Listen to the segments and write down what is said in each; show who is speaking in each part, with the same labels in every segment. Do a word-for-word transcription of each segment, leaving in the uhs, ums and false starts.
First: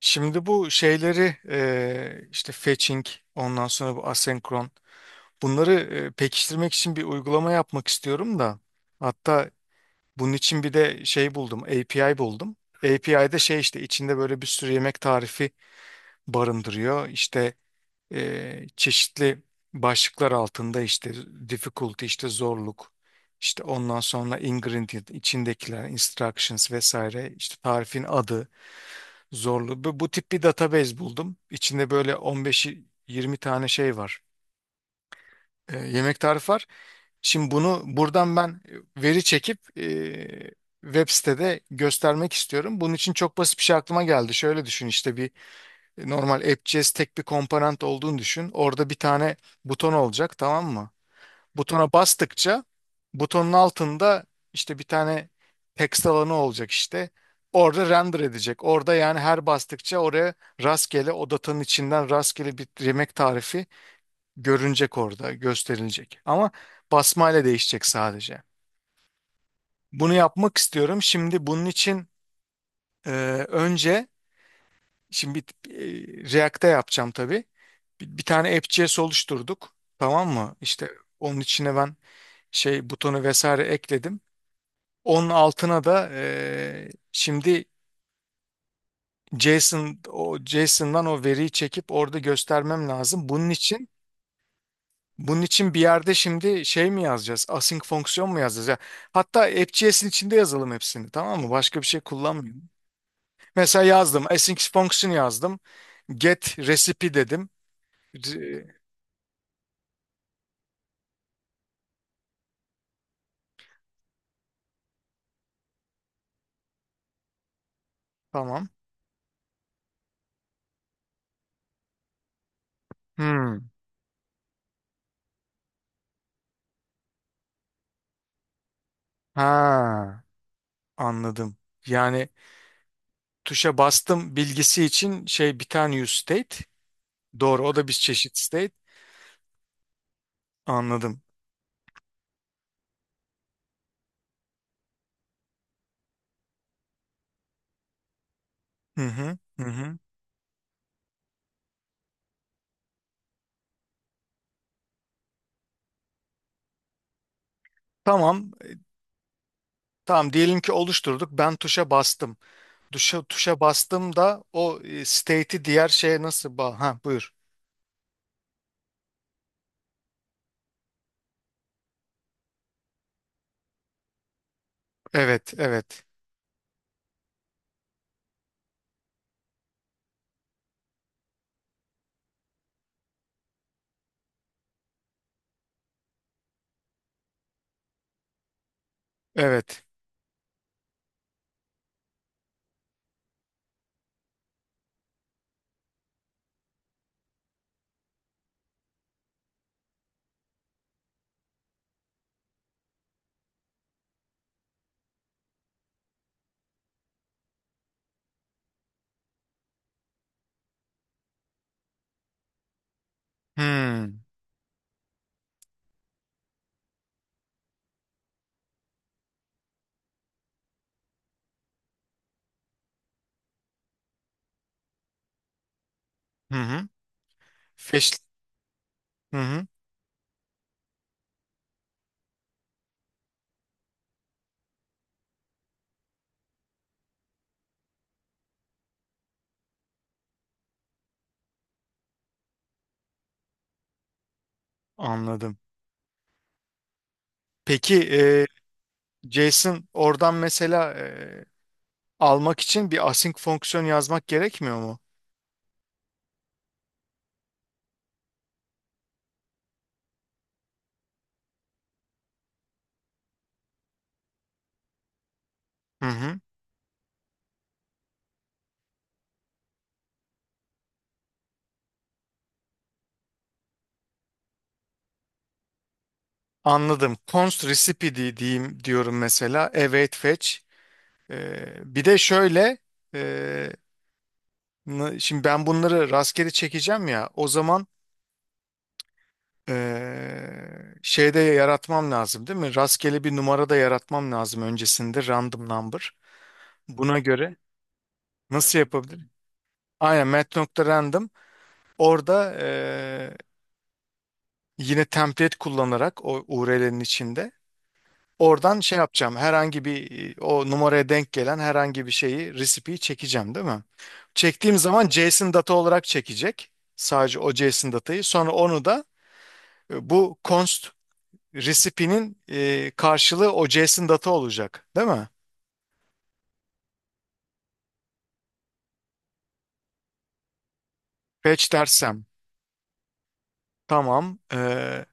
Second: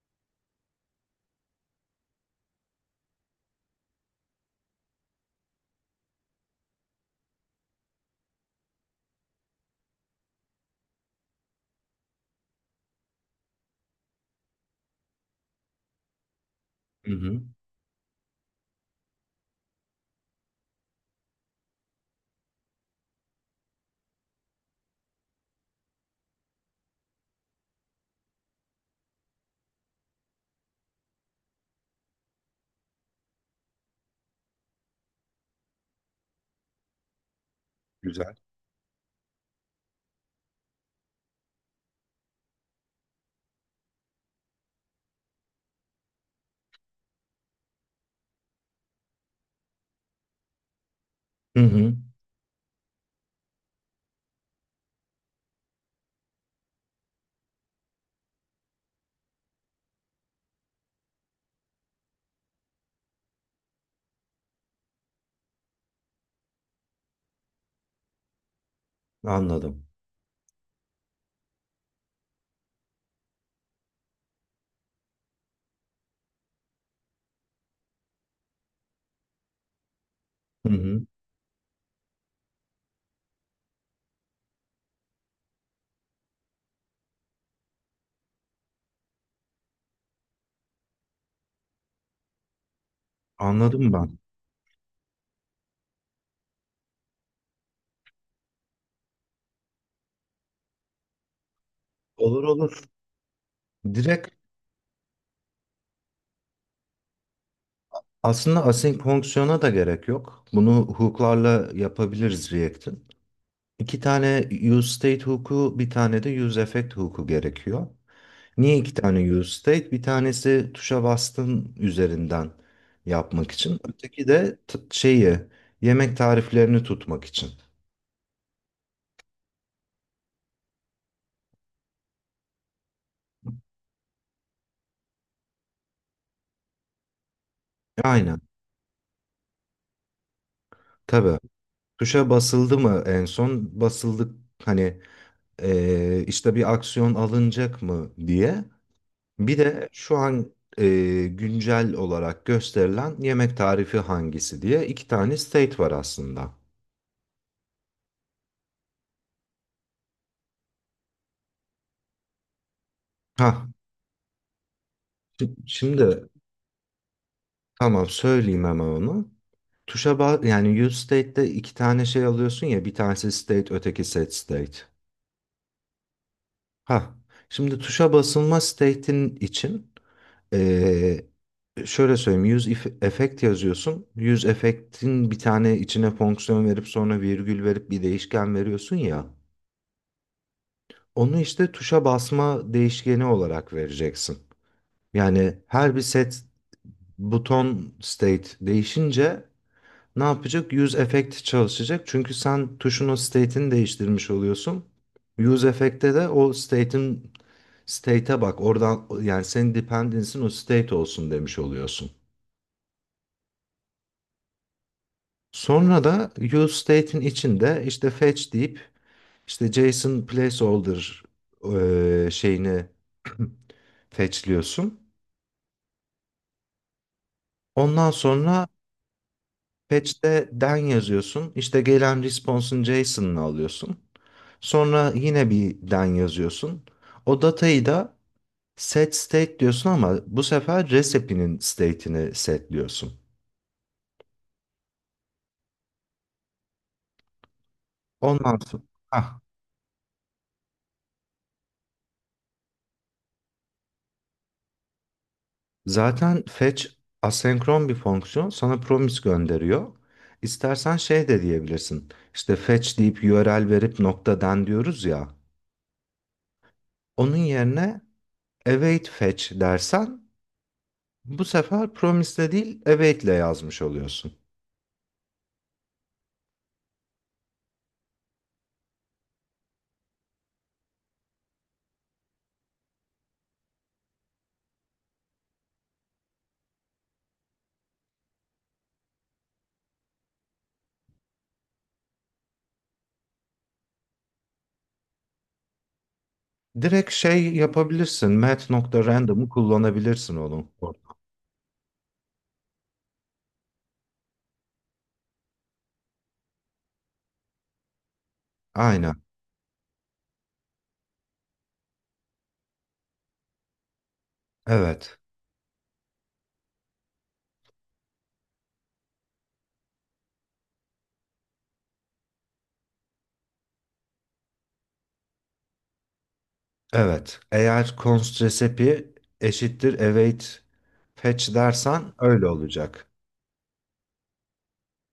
Speaker 1: Şimdi bu şeyleri eee, işte fetching ondan sonra bu asenkron bunları eee, pekiştirmek için bir uygulama yapmak istiyorum da hatta bunun için bir de şey buldum A P I buldum. A P I'de şey işte içinde böyle bir sürü yemek tarifi barındırıyor.
Speaker 2: Hı hı.
Speaker 1: İşte eee, çeşitli başlıklar altında işte difficulty işte zorluk işte ondan sonra ingredient içindekiler instructions vesaire işte tarifin adı Zorlu. Bu, bu tip bir database buldum. İçinde böyle on beş ile yirmi tane şey var. E, yemek tarifi var. Şimdi bunu
Speaker 2: Güzel.
Speaker 1: buradan ben e, veri çekip e, web sitede göstermek istiyorum. Bunun için çok basit bir şey aklıma geldi. Şöyle düşün, işte bir e, normal App.js tek bir komponent olduğunu düşün. Orada bir tane buton olacak, tamam mı?
Speaker 2: Hı
Speaker 1: Butona
Speaker 2: hı.
Speaker 1: bastıkça butonun altında işte bir tane text alanı olacak işte. Orada render edecek. Orada yani her bastıkça oraya rastgele o datanın içinden rastgele bir yemek tarifi görünecek orada, gösterilecek. Ama basmayla değişecek sadece.
Speaker 2: Anladım.
Speaker 1: Bunu yapmak istiyorum. Şimdi bunun için e, önce şimdi bir- e, React'te yapacağım tabii. Bir, bir tane app.js oluşturduk. Tamam mı?
Speaker 2: Hı
Speaker 1: İşte
Speaker 2: hı.
Speaker 1: onun içine ben şey butonu vesaire ekledim. Onun altına da eee, şimdi JSON o JSON'dan o veriyi çekip orada göstermem lazım. Bunun için
Speaker 2: Anladım ben.
Speaker 1: bunun için bir yerde şimdi şey mi yazacağız? Async fonksiyon mu yazacağız? Ya, hatta AppJS'in içinde yazalım hepsini, tamam mı? Başka bir şey
Speaker 2: Olur
Speaker 1: kullanmıyorum.
Speaker 2: olur.
Speaker 1: Mesela yazdım.
Speaker 2: Direkt
Speaker 1: Async fonksiyon yazdım. Get recipe dedim.
Speaker 2: aslında
Speaker 1: Re-
Speaker 2: asenkronksiyona da gerek yok. Bunu hook'larla yapabiliriz React'in. İki tane use state hook'u, bir tane de use effect hook'u gerekiyor.
Speaker 1: Tamam.
Speaker 2: Niye iki tane use state? Bir tanesi tuşa bastın üzerinden yapmak
Speaker 1: Hmm.
Speaker 2: için. Öteki de t- şeyi, yemek tariflerini tutmak için.
Speaker 1: Ha, anladım. Yani tuşa bastım bilgisi için şey bir tane use state. Doğru, o da bir çeşit
Speaker 2: Aynen.
Speaker 1: state. Anladım.
Speaker 2: Tabii. Tuşa basıldı mı en son? Basıldık. Hani, Eee, işte bir aksiyon alınacak mı diye.
Speaker 1: Hı hı,
Speaker 2: Bir
Speaker 1: hı
Speaker 2: de
Speaker 1: hı.
Speaker 2: şu an eee, güncel olarak gösterilen yemek tarifi hangisi diye iki tane state var aslında.
Speaker 1: Tamam, tamam, diyelim ki oluşturduk. Ben tuşa bastım. Tuşa tuşa
Speaker 2: Ha,
Speaker 1: bastım da o e, state'i diğer şeye
Speaker 2: şimdi
Speaker 1: nasıl ba ha, buyur.
Speaker 2: tamam söyleyeyim hemen onu. Tuşa ba- yani use state'de iki tane şey alıyorsun ya, bir tanesi state öteki set state.
Speaker 1: Evet, evet.
Speaker 2: Ha, şimdi tuşa basılma state'in için Ee, şöyle söyleyeyim. Use if- effect yazıyorsun. Use effect'in bir tane içine fonksiyon verip sonra virgül verip bir değişken veriyorsun ya.
Speaker 1: Evet.
Speaker 2: Onu işte tuşa basma değişkeni olarak vereceksin. Yani her bir set buton state değişince ne yapacak? Use effect çalışacak. Çünkü sen tuşun o state'ini değiştirmiş oluyorsun. Use effect'te de o state'in state'e bak. Oradan yani senin dependency'in o state olsun demiş oluyorsun.
Speaker 1: Hmm.
Speaker 2: Sonra da useState'in içinde işte fetch deyip işte JSON placeholder eee, şeyini fetchliyorsun.
Speaker 1: Hı hı.
Speaker 2: Ondan
Speaker 1: Feş
Speaker 2: sonra
Speaker 1: hı hı.
Speaker 2: fetch'te den yazıyorsun. İşte gelen response'un JSON'ını alıyorsun. Sonra yine bir den yazıyorsun. O datayı da set state diyorsun ama bu sefer recipe'nin state'ini setliyorsun.
Speaker 1: Anladım. Peki e,
Speaker 2: Ondan sonra
Speaker 1: JSON oradan mesela e, almak için bir async fonksiyon yazmak gerekmiyor mu?
Speaker 2: zaten fetch asenkron bir fonksiyon, sana promise gönderiyor. İstersen şey de diyebilirsin. İşte fetch deyip u r l verip nokta den diyoruz ya.
Speaker 1: Hı hı.
Speaker 2: Onun yerine await fetch dersen bu sefer promise'le değil await'le yazmış oluyorsun.
Speaker 1: Anladım. Const recipe di- diyeyim diyorum mesela. Await fetch. E, bir de şöyle e, N- şimdi ben bunları rastgele çekeceğim ya, o zaman eee, şeyde yaratmam lazım değil mi? Rastgele bir numara da yaratmam lazım öncesinde, random number.
Speaker 2: Direkt
Speaker 1: Buna
Speaker 2: şey
Speaker 1: göre
Speaker 2: yapabilirsin.
Speaker 1: nasıl yapabilirim?
Speaker 2: Mat.random'u
Speaker 1: Aynen,
Speaker 2: kullanabilirsin oğlum.
Speaker 1: mat.random orada eee, yine template kullanarak o U R L'nin içinde oradan şey
Speaker 2: Aynen.
Speaker 1: yapacağım, herhangi bir e, o numaraya denk gelen herhangi bir şeyi, recipe'yi çekeceğim değil mi? Çektiğim zaman
Speaker 2: Evet.
Speaker 1: JSON data olarak çekecek. Sadece o JSON datayı. Sonra onu da E, bu const recipe'nin e, karşılığı o JSON data olacak, değil mi?
Speaker 2: Evet. Eğer const recipe eşittir await fetch
Speaker 1: Fetch
Speaker 2: dersen
Speaker 1: dersem.
Speaker 2: öyle olacak.
Speaker 1: Tamam. E,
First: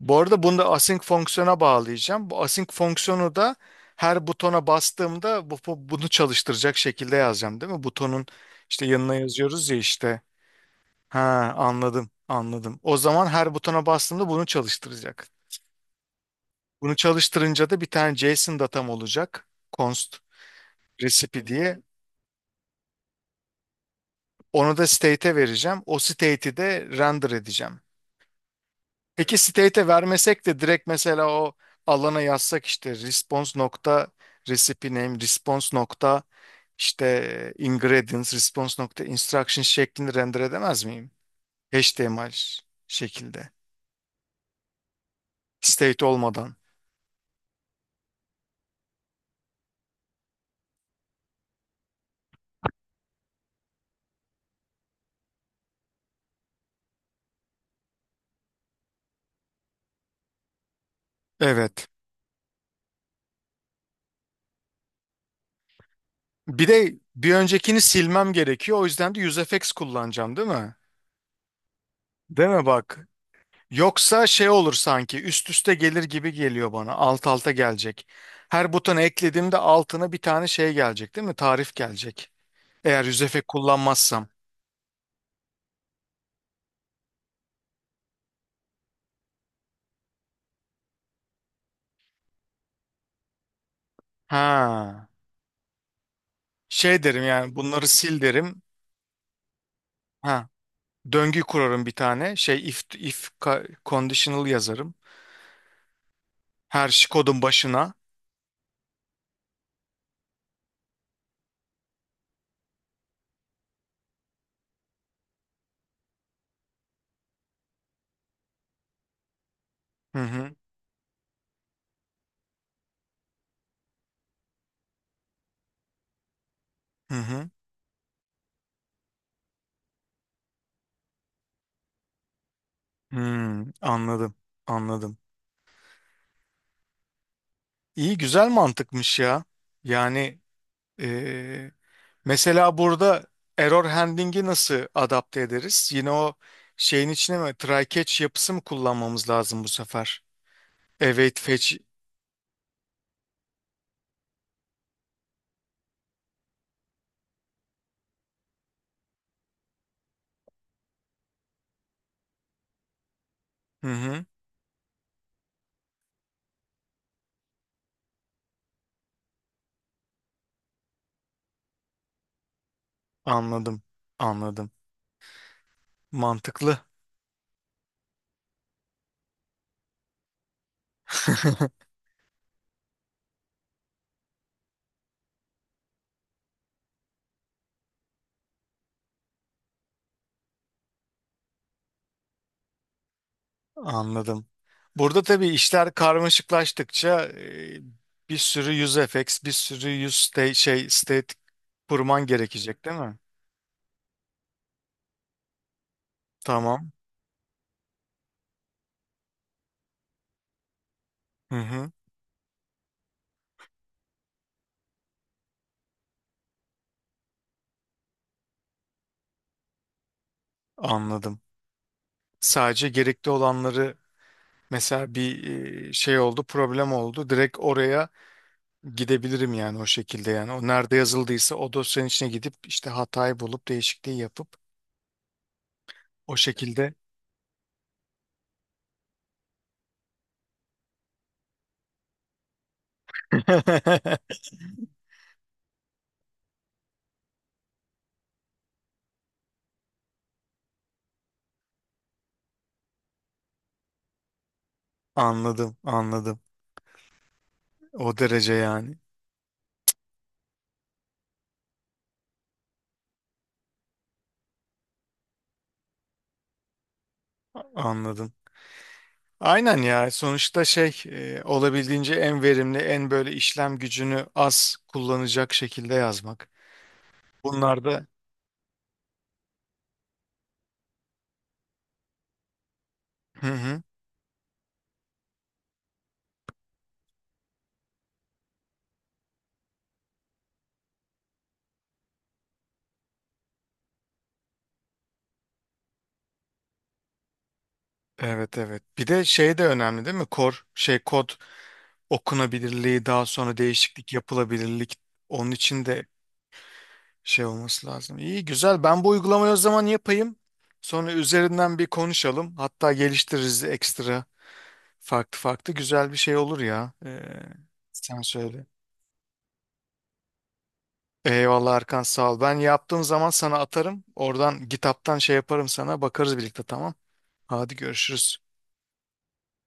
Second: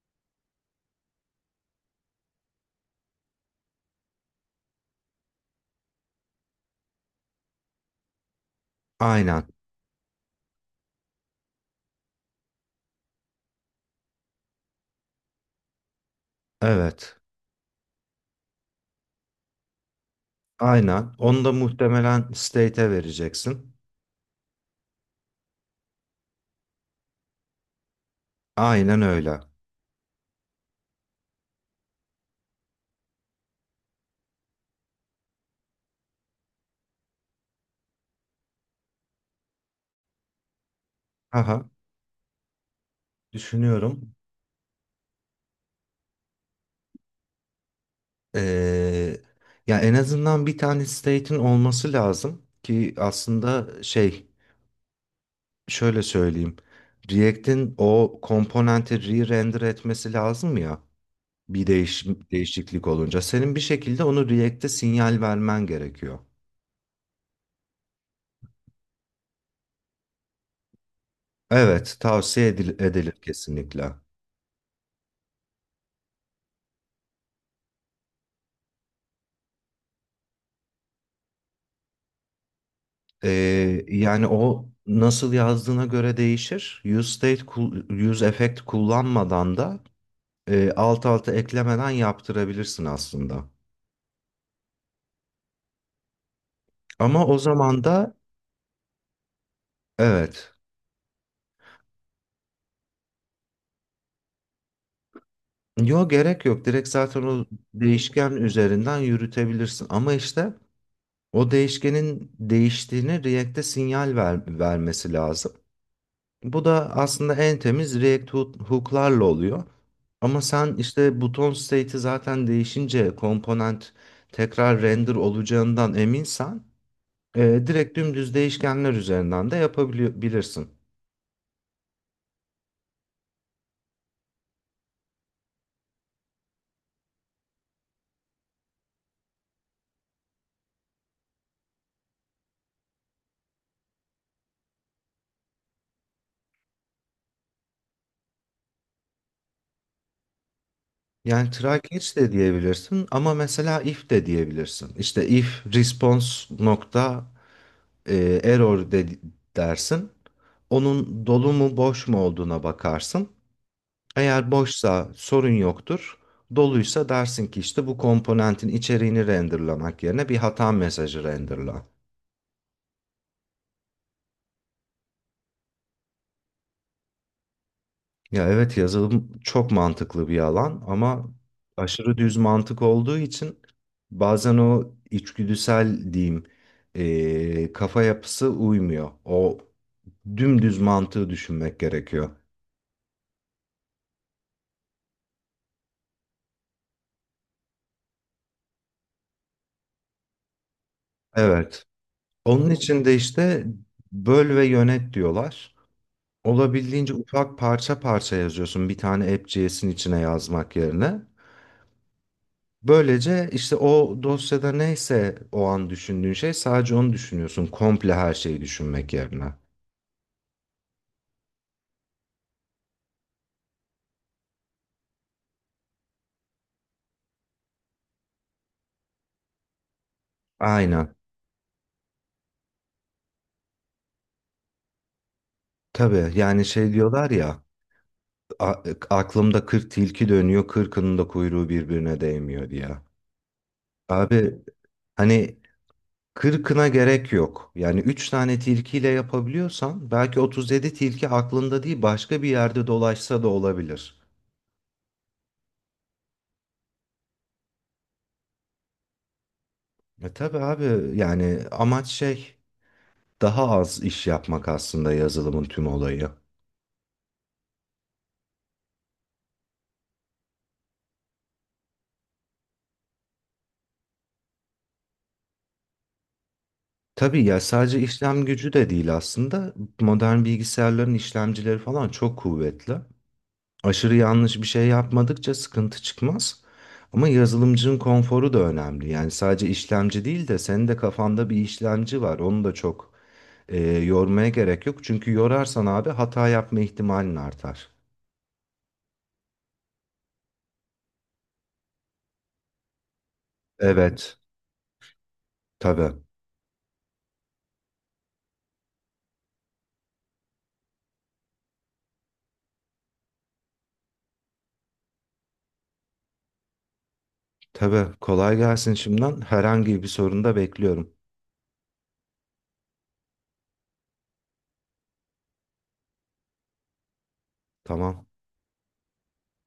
Speaker 1: Bu arada bunu da async fonksiyona bağlayacağım. Bu async fonksiyonu da her butona bastığımda bu, bu- bunu çalıştıracak şekilde yazacağım, değil mi? Butonun işte yanına
Speaker 2: Aynen.
Speaker 1: yazıyoruz ya işte. Ha, anladım, anladım. O zaman her butona bastığımda bunu çalıştıracak. Bunu
Speaker 2: Evet.
Speaker 1: çalıştırınca da bir tane JSON datam olacak. Const
Speaker 2: Aynen. Onu
Speaker 1: recipe
Speaker 2: da
Speaker 1: diye.
Speaker 2: muhtemelen state'e vereceksin.
Speaker 1: Onu da state'e vereceğim. O state'i de render edeceğim.
Speaker 2: Aynen
Speaker 1: Peki
Speaker 2: öyle.
Speaker 1: state'e vermesek de direkt mesela o alana yazsak işte response nokta recipe name, response nokta işte ingredients, response nokta instruction şeklinde render edemez miyim?
Speaker 2: Haha.
Speaker 1: H T M L şekilde.
Speaker 2: Düşünüyorum.
Speaker 1: State olmadan.
Speaker 2: Ee, ya en azından bir tane state'in olması lazım ki aslında şey, şöyle söyleyeyim. React'in o komponenti re-render etmesi lazım ya bir
Speaker 1: Evet.
Speaker 2: değiş değişiklik olunca. Senin bir şekilde onu React'e sinyal vermen gerekiyor.
Speaker 1: Bir de bir öncekini silmem gerekiyor. O yüzden de UseEffects kullanacağım değil mi?
Speaker 2: Evet,
Speaker 1: Değil
Speaker 2: tavsiye
Speaker 1: mi
Speaker 2: edil-
Speaker 1: bak?
Speaker 2: edilir kesinlikle.
Speaker 1: Yoksa şey olur, sanki üst üste gelir gibi geliyor bana. Alt alta gelecek. Her butona eklediğimde altına bir tane şey gelecek değil mi? Tarif gelecek. Eğer
Speaker 2: Ee,
Speaker 1: yüzefe
Speaker 2: yani
Speaker 1: kullanmazsam.
Speaker 2: o nasıl yazdığına göre değişir. Use state, kul- use effect kullanmadan da e, alt alta eklemeden yaptırabilirsin aslında.
Speaker 1: Ha. Şey derim,
Speaker 2: Ama o
Speaker 1: yani
Speaker 2: zaman
Speaker 1: bunları
Speaker 2: da
Speaker 1: sil derim. Ha.
Speaker 2: evet.
Speaker 1: Döngü kurarım bir tane. Şey, if if ka- conditional yazarım.
Speaker 2: Yo, gerek yok.
Speaker 1: Her
Speaker 2: Direkt
Speaker 1: şey
Speaker 2: zaten
Speaker 1: kodun
Speaker 2: o
Speaker 1: başına.
Speaker 2: değişken üzerinden yürütebilirsin. Ama işte o değişkenin değiştiğini React'e sinyal ver- vermesi lazım. Bu da aslında en temiz React hook- hook'larla oluyor.
Speaker 1: Hı
Speaker 2: Ama
Speaker 1: hı.
Speaker 2: sen işte buton state'i zaten değişince komponent tekrar render olacağından eminsen
Speaker 1: Hı
Speaker 2: e,
Speaker 1: hı.
Speaker 2: direkt dümdüz değişkenler üzerinden de yapabilirsin.
Speaker 1: Hmm, anladım. Anladım. İyi, güzel mantıkmış ya. Yani eee, mesela burada error handling'i nasıl adapte ederiz? Yine o şeyin içine mi, try catch yapısı mı kullanmamız lazım bu sefer? Await
Speaker 2: Yani
Speaker 1: fetch.
Speaker 2: try catch de diyebilirsin ama mesela if de diyebilirsin. İşte if response nokta e, error de dersin. Onun dolu mu boş mu olduğuna bakarsın.
Speaker 1: Hı hı.
Speaker 2: Eğer boşsa sorun yoktur. Doluysa dersin ki işte bu komponentin içeriğini renderlamak yerine bir hata mesajı renderla.
Speaker 1: Anladım. Anladım. Mantıklı.
Speaker 2: Ya evet, yazılım çok mantıklı bir alan ama aşırı düz mantık olduğu için bazen o içgüdüsel diyeyim eee, kafa yapısı uymuyor. O dümdüz mantığı düşünmek gerekiyor.
Speaker 1: Anladım. Burada tabii işler karmaşıklaştıkça e, bir sürü use effects, bir sürü use state, şey state
Speaker 2: Evet.
Speaker 1: kurman
Speaker 2: Onun
Speaker 1: gerekecek değil
Speaker 2: için de
Speaker 1: mi?
Speaker 2: işte böl ve yönet diyorlar.
Speaker 1: Tamam.
Speaker 2: Olabildiğince ufak parça parça yazıyorsun bir tane app.js'in içine yazmak yerine.
Speaker 1: Hı hı.
Speaker 2: Böylece işte o dosyada neyse o an düşündüğün şey sadece onu düşünüyorsun. Komple her şeyi düşünmek yerine.
Speaker 1: Anladım. Sadece gerekli olanları, mesela bir e, şey oldu, problem oldu. Direkt oraya gidebilirim yani, o şekilde yani. O nerede
Speaker 2: Aynen.
Speaker 1: yazıldıysa o dosyanın içine gidip işte hatayı bulup değişikliği yapıp
Speaker 2: Tabii
Speaker 1: o
Speaker 2: yani şey
Speaker 1: şekilde.
Speaker 2: diyorlar ya, a- aklımda kırk tilki dönüyor, kırkının da kuyruğu birbirine değmiyor diye. Abi hani kırkına gerek yok. Yani üç tane tilkiyle yapabiliyorsan belki otuz yedi tilki aklında değil başka bir yerde dolaşsa da olabilir.
Speaker 1: Anladım, anladım. O derece yani.
Speaker 2: E tabii abi, yani amaç şey, daha az iş yapmak aslında yazılımın tüm olayı.
Speaker 1: Anladım. Aynen ya, sonuçta şey, e, olabildiğince en verimli, en böyle işlem gücünü az kullanacak şekilde yazmak.
Speaker 2: Tabii ya,
Speaker 1: Bunlar
Speaker 2: sadece
Speaker 1: da
Speaker 2: işlem gücü de değil aslında. Modern bilgisayarların işlemcileri falan çok kuvvetli.
Speaker 1: hı hı.
Speaker 2: Aşırı yanlış bir şey yapmadıkça sıkıntı çıkmaz. Ama yazılımcının konforu da önemli. Yani sadece işlemci değil de, senin de kafanda bir işlemci var. Onu da çok e, yormaya gerek yok. Çünkü yorarsan abi hata yapma ihtimalin artar.
Speaker 1: Evet, evet. Bir de şey de önemli değil mi? Kor şey kod okunabilirliği, daha sonra değişiklik
Speaker 2: Evet,
Speaker 1: yapılabilirlik, onun için de
Speaker 2: tabii.
Speaker 1: şey olması lazım. İyi, güzel. Ben bu uygulamayı o zaman yapayım. Sonra üzerinden bir konuşalım. Hatta geliştiririz ekstra, farklı farklı. Güzel bir şey olur ya. Ee,
Speaker 2: Tabii
Speaker 1: sen
Speaker 2: kolay
Speaker 1: söyle.
Speaker 2: gelsin şimdiden. Herhangi bir sorun da bekliyorum.
Speaker 1: Eyvallah Erkan, sağ ol. Ben yaptığım zaman sana atarım. Oradan kitaptan şey yaparım sana. Bakarız birlikte, tamam. Hadi
Speaker 2: Tamam.
Speaker 1: görüşürüz.